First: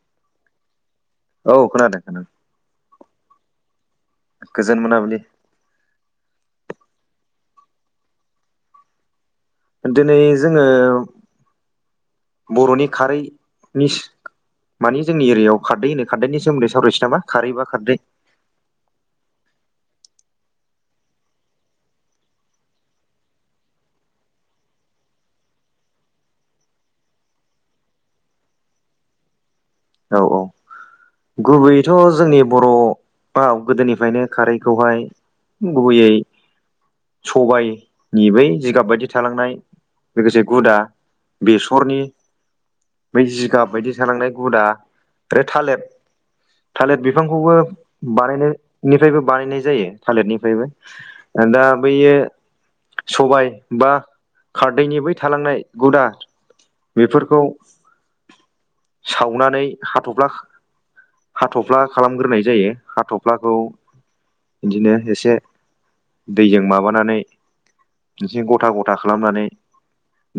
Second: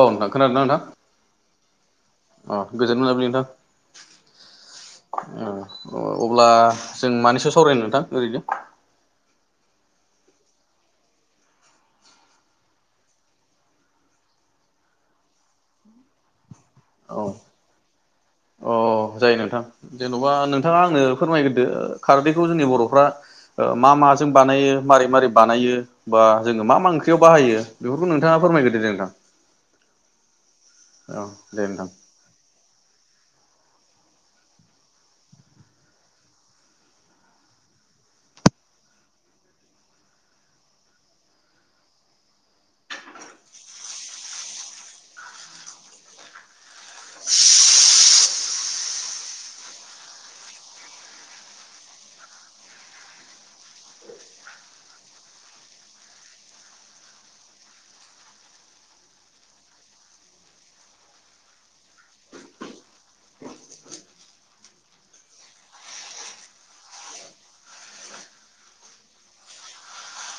औ नोंथां। खोनादोंना नोंथां? औ खोनादों खोनादों अ गोजोन मोनाबिलि नोंथां। गोजोन मोनाबिलि। ओ अब्ला जों मानि सावरायनो नोंथां ओरैनो दिनै जोङो बर'नि खारै नि मानि जोंनि एरियायाव खारदै होनो खारदैनि सोमोन्दै सावरायसै नामा! औ खारै बा खारदै अ जायो नोंथां। जेन'बा नोंथाङा आंनो फोरमायग्रोदो खारदैखौ जोंनि बर'फ्रा ओ मा माजों बानायो मारै मारै बानायो! बा जोङो मा मा ओंख्रियाव बाहायो बेफोरखौ नोंथाङा फोरमायग्रोदो दे नोंथां। औ औ औ दे नोंथां गुबैयैथ' जोंनि बर'आव गोदोनिफ्रायनो खारैखौहाय गुबैयै सबायाइ नि बै जिगाब बायदि थालांनाय लोगोसे गुदा बेसरनि, बै जिगाब बायदि थालांनाय गुदा आरो थालेर थालेर बिफांखौबो बानायनायनिफ्रायबो बानायनाय जायो थालेरनिफ्रायबो दा बैयो सबाय बा खारदैनि बै थालांनाय गुदा बेफोरखौ सावनानै हाथ'फ्ला हाथफ्ला खालामग्रोनाय जायो हाथ'फ्लाखौ इदिनो एसे दैजों माबानानै एसे गथा गथा खालामनानै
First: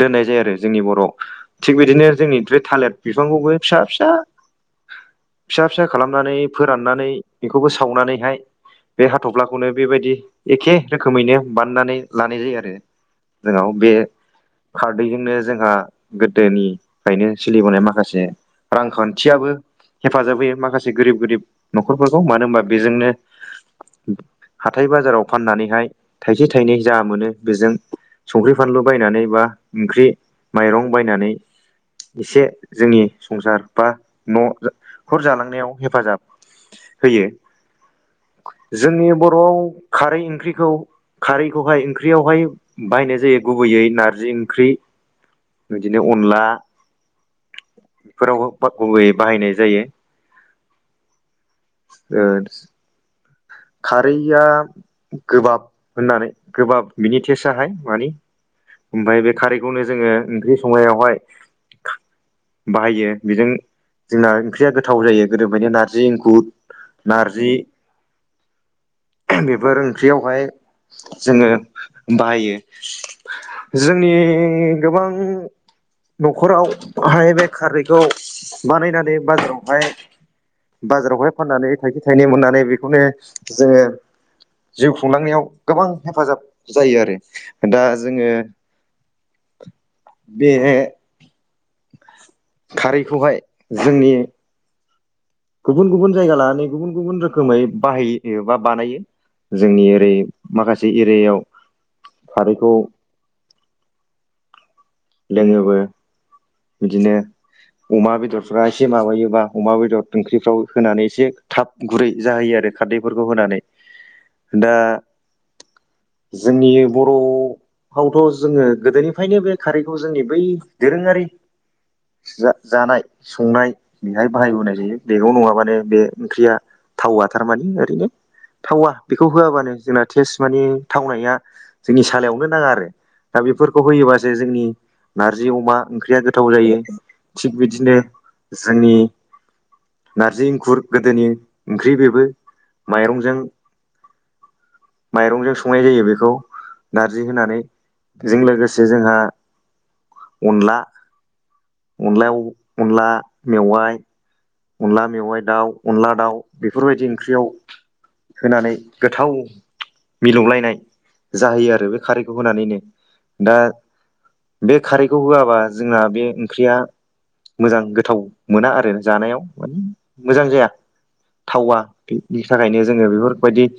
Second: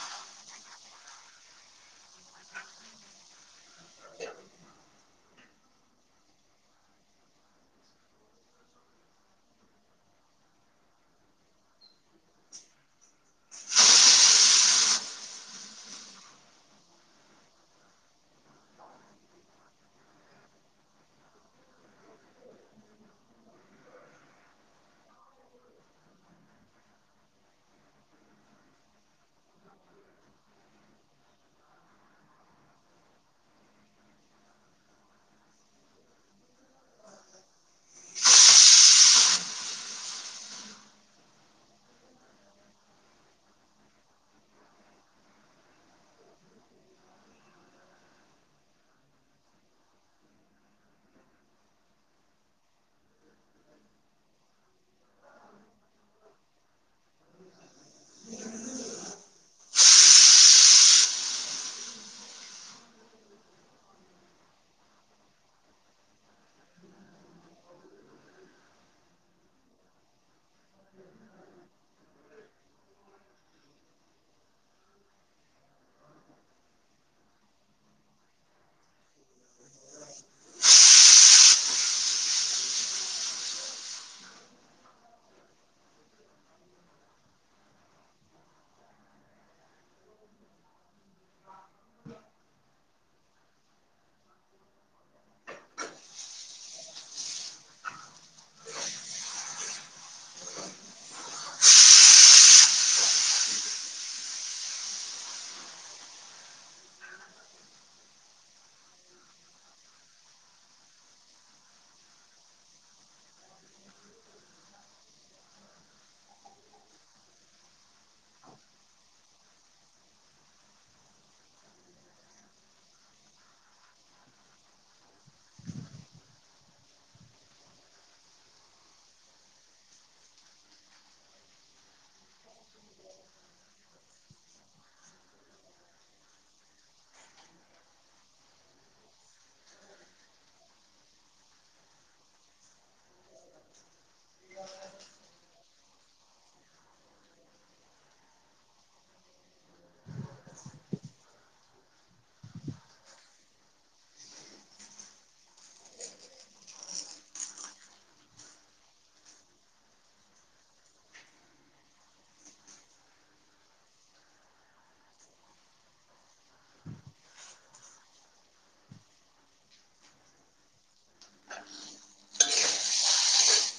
दोननाय जायो आरो जोंनि बर' थिग बिदिनो जोंनि बे थालिर बिफांखौबो फिसा फिसा फिसा फिसा खालामनानै फोराननानै बेखौबो सावनानैहाय बे हाथफ्लाखौनो बेबायदि एखे रोखोमैनो बानायनानै लानाय जायो आरो जोंनाव बे खारदैजोंनो जोंहा गोदोनिफ्रायनो सोलिबोनाय माखासे रांखा न्थियाबो हेफाजाब होयो माखासे गोरिब गोरिब न'खरफोरखौ मानो होनबा बेजोंनो हाथाय बाजाराव फाननानैहाय थाइसे थाइनै जा मोनो बेजों संख्रि फानलु बायनानै बा ओंख्रि माइरं बायनानै एसे जोंनि संसार बा न' खर जालांनायाव हेफाजाब होयो जोंनि बर'आव खारै ओंख्रिखौ खारैखौहाय ओंख्रियावहाय बाहायनाय जायो गुबैयै नारजि ओंख्रि बिदिनो अनला फोरावबो गुबैयै बाहायनाय जायो ओ खारैआ गोबाब होननानै गोबाब बिनि टेस्टाहाय माने ओमफ्राय बे खारैखौनो जोङो ओंख्रि संनायावहाय बाहायो बेजों जोंना ओंख्रिया गोथाव जायो गोदोनिफ्रायनो नारजि एंखुर नारजि बेफोर ओंख्रियावहाय जोङो बाहायो जोंनि गोबां न'खरावहाय बे खारैखौ बानायनानै बाजारावहाय बाजारावहाय फाननानै थाइसे थाइनै मोननानै बेखौनो जोङो जिउ खुंलांनायाव गोबां हेफाजाब जायो आरो दा जोङो बे खारैखौहाय जोंनि गुबुन गुबुन जायगा लानानै गुबुन गुबुन रोखोमै बाहायो बा बानायो जोंनि ओरै माखासे एरियायाव खारैखौ लोङोबो बिदिनो अमा बेदरफ्रा एसे माबायोबा अमा बेदर ओंख्रिफ्राव होनानै एसे था गुरै जाहोयो आरो खारदैफोरखौ होनानै दा जोंनि बर'आवथ' जोङो गोदोनिफ्रायनो बे खारैखौ जोंनि बै दोरोङारि जा-जानाय संनाय बेहाय बाहायबोनाय जायो बेगाव नङाबानो बे ओंख्रिया थावा थारमाने ओरैनो थावा बेखौ होआबानो जोंना टेस्ट माने थावनाया जोंनि सालायावनो नाङा आरो दा बेफोरखौ होयोबा जेरै जोंनि नारजि अमा ओंख्रिया गोथाव जायो थिग बिदिनो जोंनि नारजि इंखुर गोदोनि ओंख्रि बेबो माइरंजों माइरंजों संनाय जायो बेखौ। नारजि होनानै बेजों लोगोसे जोंहा अनला अनलायाव अनला मेवाइ अनला मेवाइ दाउ अनला दाउ बेफोरबायदि ओंख्रियाव होनानै गोथाव मिलौलायनाय जाहैयो आरो बे खारैखौ होनानैनो दा बे खारैखौ होआबा जोंना बे ओंख्रिया मोजां गोथाव मोना आरो जानायाव। मोजां जाया थावा बेनि थाखायनो जोङो बेफोरबायदि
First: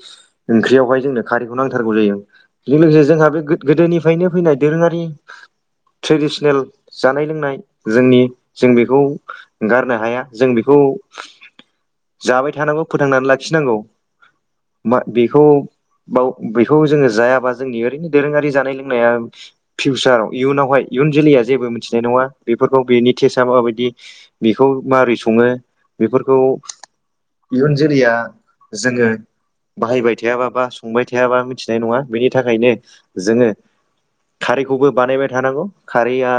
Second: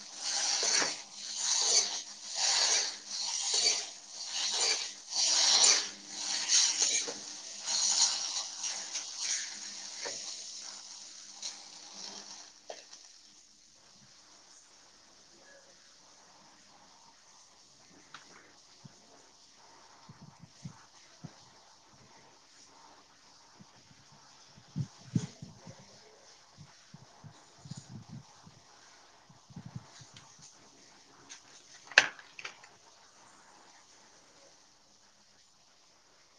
ओंख्रियावहाय जोंनो खारैखौ नांथारगौ जायो। जों लोगोसे जोंहा बे गोदोनिफ्रायनो फैनाय दोरोङारि ट्रेडिसनेल जानाय लोंनाय जोंनि जों बेखौ गारनो हाया। जों बेखौ जाबाय थानांगौ फोथांनानै लाखिनांगौ। मा बेखौ बाव बेखौ जोङो जायाबा जोंनि ओरैनो दोरोङारि जानाय लोंनाया फिउसाराव इयुनावहाय इयुन जोलैया जेबो मिथिनाय नङा बेफोरखौ बेनि टेस्टआ माबायदि। बेखौ मारै सङो बेफोरखौ इयुन जोलैया जोङो बाहायबाय थायाबा बा संबाय थायाबा मिथिनाय नङा बेनि थाखायनो जोङो खारैखौबो बानायबाय थानांगौ खारैया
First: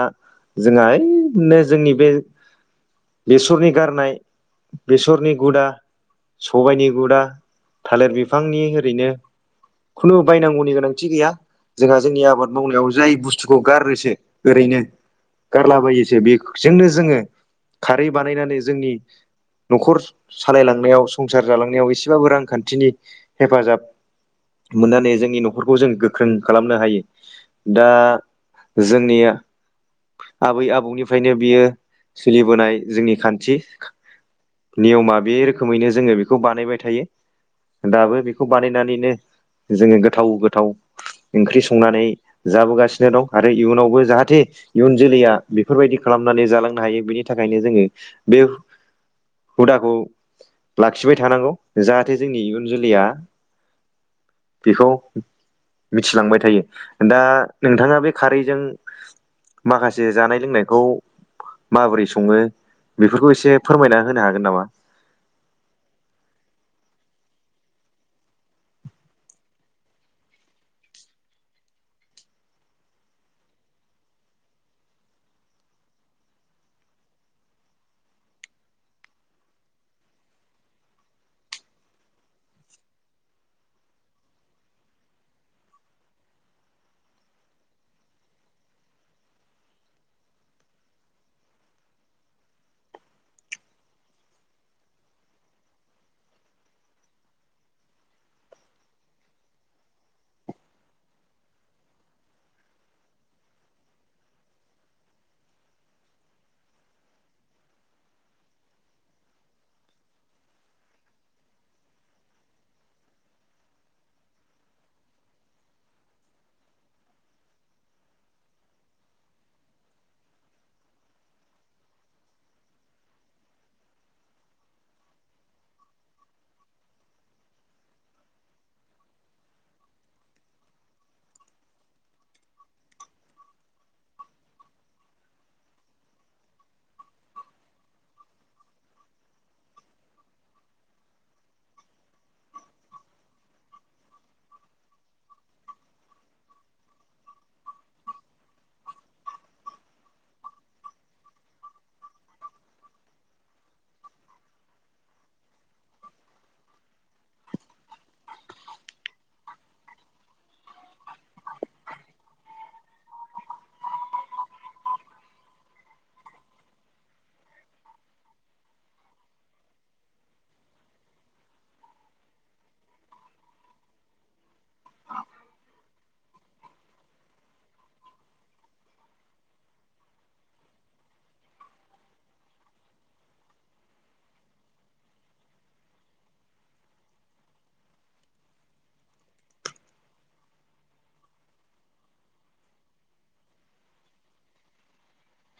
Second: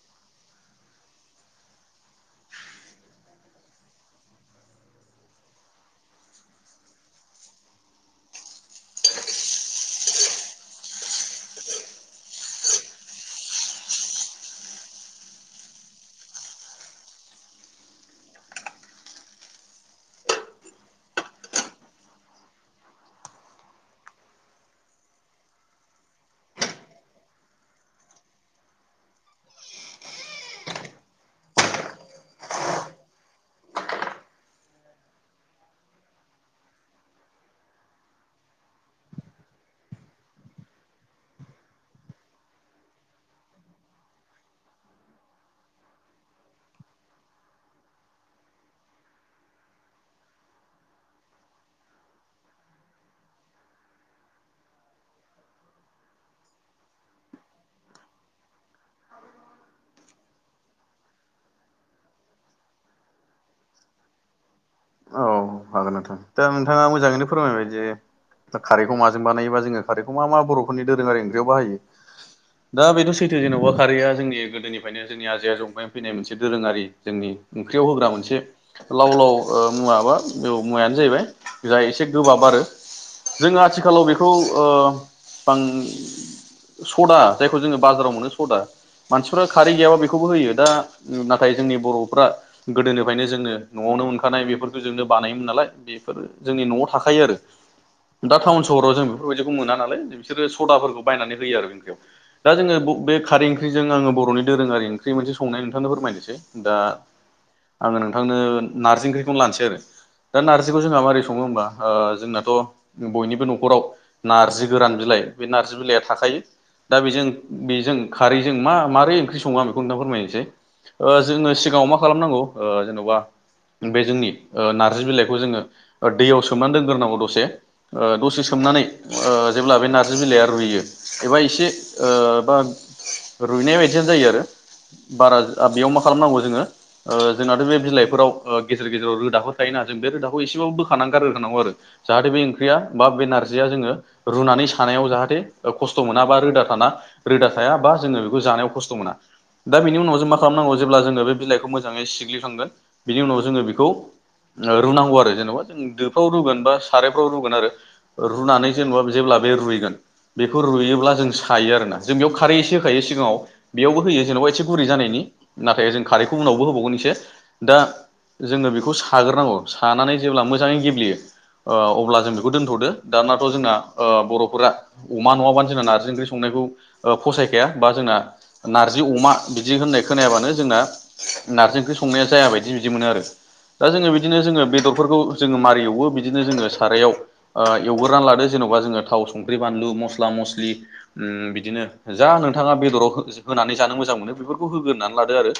जोंहा ओइनो जोंनि बे बेसरनि गारनाय बेसरनि गुदा सबायनि गुदा थालिर बिफांनि ओरैनो खुनु बायनांगौनि गोनांथि गैया। जोंहा जोंनि आबाद मावनायाव जाय बुस्थुखौ गारोसो ओरैनो गारलाबायोसो बेजोंनो जोङो खारै बानायनानै जोंनि न'खर सालायलांनायाव संसार जालांनायाव एसेबाबो रांखान्थिनि हेफाजाब मोननानै जोंनि न'खरखौ जों गोख्रों खालामनो हायो। दा जोंनिया आबै आबौनिफ्रायनो बियो सोलिबोनाय जोंनि खान्थि नियमा बे रोखोमैनो जोङो बेखौ बानायबाय थायो। दाबो बेखौ बानायनानैनो जोङो गोथाव गोथाव ओंख्रि संनानै जाबोगासिनो दं आरो इयुनावबो जाहाथे इयुन जोलैया बेफोरबायदि खालामनानै जालांनो हायो बेनि थाखायनो जोङो बे हुदाखौ लाखिबाय थानांगौ जाहाथे जोंनि इयुन जोलैया बेखौ मिथिलांबाय थायो दा नोंथाङा बे खारैजों माखासे जानाय लोंनायखौ माबोरै सङो बेफोरखौ एसे फोरमायना होनो हागोन नामा? औ हागोन नोंथां दा नोंथाङा मोजाङैनो फोरमायबाय जे दा खारदैखौ माजों बानायोबा जोङो खारदैखौ मा मा बर'फोरनि दोरोङारि ओंख्रियाव बाहायो। दा बेथ' सैथो जेनेबा खारिया जोंनि गोदोनिफ्रायनो जोंनि आजै आजौनिफ्राय फैनाय मोनसे दोरोङारि जोंनि ओंख्रियाव होग्रा मोनसे लाव लाव मुवा बा बे मुवायानो जाहैबाय जोंहा एसे गोबाब आरो। जोङो आथिखालाव बेखौ ओ बां सदा जायखौ जोङो बाजाराव मोनो सदा मानसिफ्रा खारदै गैयाबा बेखौबो होयो दा नाथाय जोंनि बर'फ्रा गोदोनिफ्रायनो जोङो न'आवनो मोननाय थाखानाय बेफोरखौ जोंनो बानायोमोन नालाय बेफोरो जोंनि न'आव थाखायो आरो। दा टाउन सहराव जों बेफोरबायदिखौ मोना नालाय बिसोरो सदाफोरखौ बायनानै होयो आरो ओंख्रियाव। दा जोङो बे खारदै ओंख्रिजों आङो बर'नि दोरोङारि ओंख्रि मोनसे संनाय नोंथांनो फोरमायनोसै दा आङो नोंथांनो नारजि ओंख्रिखौनो लानोसै आरो। दा नारजिखौ जोंहा माबोरै सङो होमबा ओ जोंनाथ' बयनिबो न'खराव नारजि गोरान बिलाइ बे नारजि बिलाइया थाखायो। दा बेजों बेजों खारदैजों मा मारै ओंख्रि सङो आं बेखौ नोंथांनो फोरमायनोसै ओ जोङो सिगाङाव मा खालामनांगौ जेन'बा बे जोंनि नारजि बिलाइखौ जोङो दैयाव सोमनानै दोनग्रोनांगौ दसे ओ दसे सोमनानै जेब्ला बे नारजि बिलाइया रुइयो। एबा एसे बा रुइनाय बायदियानो जायो आरो। बारा बेयाव मा खालामनांगौ जोङो जोंनाथ' बे बिलाइफोराव गेजेर गेजेराव रोदाफोर थायोना जों बे रोदाखौ एसेबाबो बोखारना गारगोरखानांगौ आरो। जाहाथे बे ओंख्रिया बा बे नारजिया जोङो रुनानै सानायाव जाहाथे खस्थ' मोना बा रोदा थाना रोदा थाया बा जोङो बेखौ जानायाव खस्थ' मोना। दा बिनि उनाव जों मा खालामनांगौ जेब्ला जोङो बे बिलाइखौ मोजाङै सिग्लिखांगोन बिनि उनाव जोङो बेखौ रुनांगौ आरो जेनेबा जों दोफ्राव रुगोन बा सारायफ्राव रुगोन आरो। रुनानै जेनेबा जेब्ला बे रुइगोन बेखौ रुयोब्ला जों सायो आरोना जों बेयाव खारै एसे होखायो सिगाङाव बेयावबो होयो जेनेबा एसे गुरै जानायनि नाथाय जों खारैखौ उनावबो होबावगोन एसे दा जोङो बेखौ साग्रोनांगौ सानानै जेब्ला मोजाङै गेब्लेयो अब्ला जों बेखौ दोनथ'दो दानाथ' जोंना बर'फोरा अमा नङाबानो जोंना नारजि ओंख्रि संनायखौ फसायखाया बा जोंना नारजि अमा बिदि होननाय खोनायाबानो जोंना नारजि ओंख्रि संनाया जाया बायदि बिदि मोनो आरो दा जोङो बिदिनो जोङो बेदरफोरखौ जोङो मारै एवो बिदिनो जोङो सारायाव एवगोरनानै लादो जेन'बा जोङो थाव संख्रि बानलु मस्ला मस्लि बिदिनो जा नोंथाङा बेदराव होनानै जानो मोजां मोनो बेफोरखौ होग्रोनानै लादो आरो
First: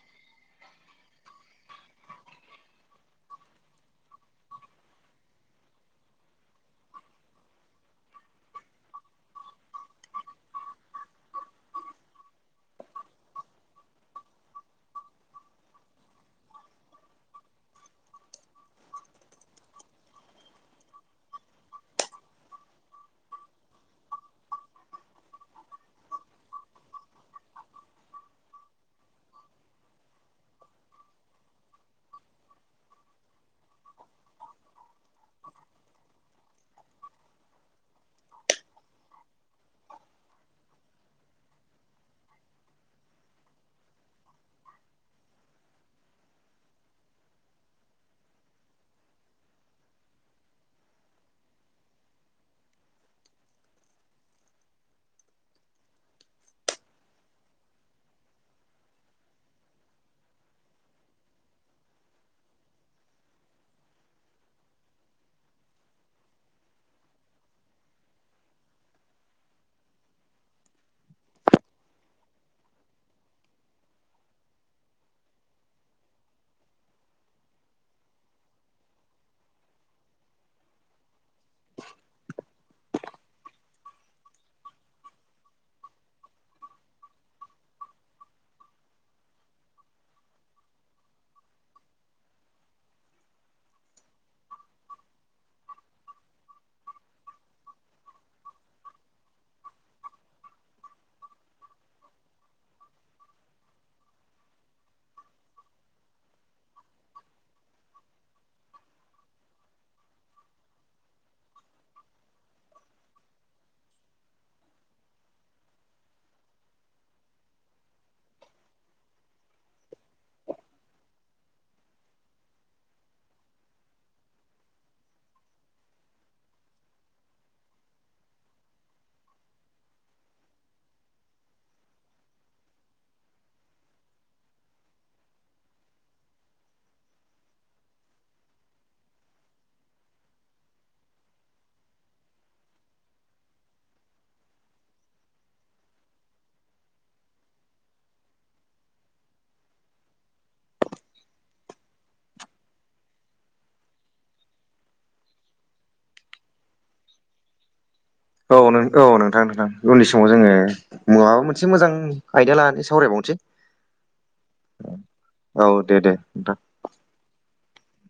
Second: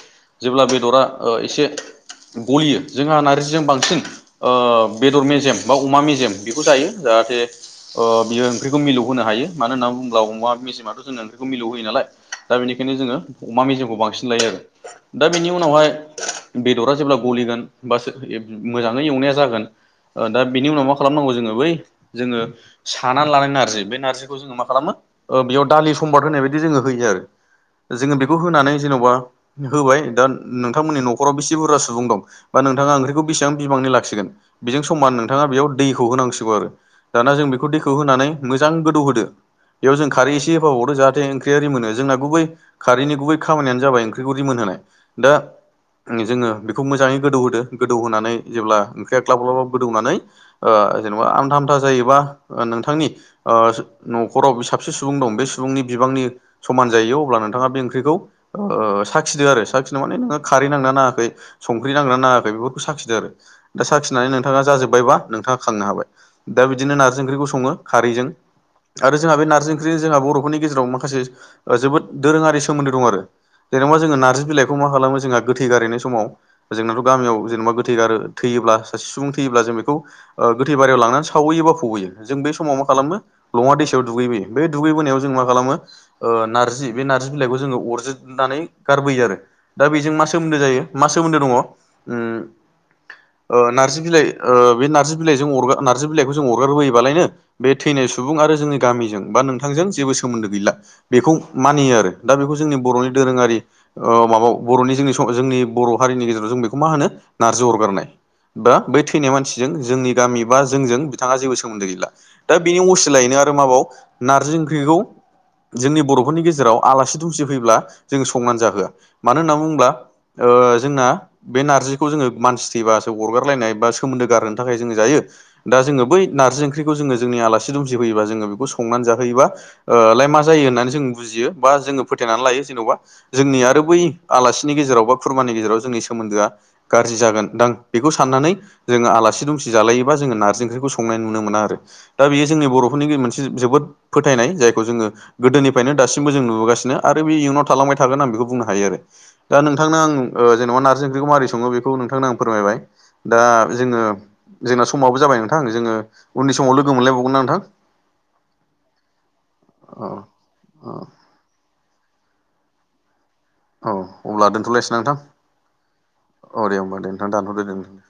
जेब्ला बेदरा एसे गलियो जोंहा नार्जिजों बांसिन ओ बेदर मेजेम बा अमा मेजेम बेखौ जायो जाहाथे ओ बियो ओंख्रिखौ मिलौ होनो हायो मानो होननानै बुङोब्ला अमा मेजेमाथ' जोंनो ओंख्रिखौ मिलौ होयो नालाय दा बेनिखायनो जोङो अमा मेजेमखौ बांसिन लायो आरो दा बिनि उनावहाय बेदरा जेब्ला गलिगोन बा मोजाङै एवनाया जागोन। दा बिनि उनाव मा खालामनांगौ जोङो बै जोङो। सानानै लानाय नारजि बे नारजिखौ जोङो मा खालामो बेयाव दालि सम्बार होनाय बायदि जोङो होयो आरो जोङो बेखौ होनानै जेन'बा होबाय दा नोंथांमोननि न' खखराव बेसे बुरजा सुबुं दं बा नोंथाङा ओंख्रिखौ बेसेबां बिबांनि लाखिगोन। बेजों समान नोंथाङा बेयाव दैखौ होनांसिगौ आरो दाना जों बेखौ दैखौ होनानै मोजां गोदौ होदो बेयाव जों खारै एसे होफाब हरो जाहाथे ओंख्रि आररि मोनो जोंना गुबै खारैनि गुबै खामानियानो जाबाय ओंख्रिखौ रिमोनहोनाय दा जोङो बेखौ मोजाङै गोदौ होदो गोदौ होनानै जेब्ला ओंख्रिया ग्लाब ग्लाबा गोदौनानै ओ जेनेबा आमथा आमथा जायोबा नोंथांनि ओ न'खराव बे साबसे सुबुं दं बे सुबुंनि बिबांनि समान जायो अब्ला नोंथाङा बे ओंख्रिखौ ओ साखिदो आरो साखिनो माने नोङो खारै नांनानै। नाङाखै संख्रि नांगना नाङाखै बेफोरखौ साखिदों आरो दा साखिनानै नोंथाङा जाजोब्बायबा नोंथाङा खांनो हाबाय। दा बिदिनो नारजि ओंख्रिखौ सङो खारैजों आरो जोंहा बे नारजि ओंख्रिनि जोंहा बर'फोरनि गेजेराव माखासे जोबोद दोरोङारि सोमोन्दो दं आरो जेनेबा जोङो नारजि बिलाइखौ मा खालामो जोंहा गोथै गारैनाय समाव जोंनाथ' गामियाव जेनेबा गोथै गारो थैयोब्ला सासे सुबुं थैयोब्ला जों बेखौ ओ गोथै बारियाव लांनानै सावैयो बा फौयो जों बे समाव मा खालामनो लङा दैसायाव दुगैबोयो बे दुगैबोनायाव जों मा खालामो। ओ नारजि बे नारजि बिलाइखौ जोङो अरजोबनानै गारबोयो आरो दा बेजों मा सोमोन्दो जायो मा सोमोन्दो दङ ओम ओ नारजि बिलाइ ओ बे नार्जि बिलाइजों नारजि बिलाइखौ जों अरगारबोयोबालायनो। बे थैनाय सुबुं आरो जोंनि गामिजों बा नोंथांजों जेबो सोमोन्दो गैला। बेखौ मानियो आरो दा बेखौ जोंनि बर'नि दोरोङारि ओ माबा बर'नि जोंनि जोंनि बर' हारिनि गेजेराव जों बेखौ मा होनो नारजि अरगारनाय बा बै थैनाय मानसिजों जोंनि गामि बा जोंजों बिथाङा जेबो सोमोन्दो गैला। दा बेनि असिलायैनो आरो माबाव नारजि ओंख्रिखौ जोंनि बर'फोरनि गेजेराव आलासि दुमसि फैब्ला जों संनानै जाहोआ मानो होननानै बुङोब्ला। ओ जोंना बे नारजिखौ जोङो मानसि थैबासो अरगारलायनाय बा सोमोन्दो गारो थाखाय जोङो जायो। दा जोङो बैारजि ओंख्रिखौ जोङोोंनि आलासि दुमसि फयोबा जोङो बेखौ संनानै जाहोयोबा ओ लाय मा जायो होननानै जों बुजियो बा जोङो फोथायनानै लायो जेनेबा जोंनि आरो बै आलासिनि गेजेराव बा खुरमानि गेजेराव जोंनि सोमोन्दोआ। गाज्रि जागोनां बेखौ साननानै जोङो आलासि दुमसि जालायोबा जोंङो नारजि ओंख्रिखौ संनाय नुनो मोना आरो दा बेयो जोंनि बर'फोरनि मोनसे जोबोद फोथायनाय जायखौ जोंङो। गोदोनिफ्रायनो दासिमबो जों नुबोगासिनो आरो बे इयुनाव थालांबाय थागोन आं बेखौ बुंनो हायो आरो दा नों थांनो आं जेन'बा नारजि ओंख्रिखौ माबोरै सङो बेखौ नोंथांनो आं फोरमायबाय दा जोङो जोंना समाबो जाबाय नोंथां जोङो उननि समाव लोगो मोनलायबावगोन ना नोंथां। औ नो औ नोंथां नोंथां औ उननि समाव जोङो औ मुवा मो से मोजां आयदया लानानै सावरायबावनोसै औ अब्ला दोनथ'लायसै ना नोंथां औ दे दे नोंथां औ दे होमबा दे नोंथां दानथ'दो दोनथ' दे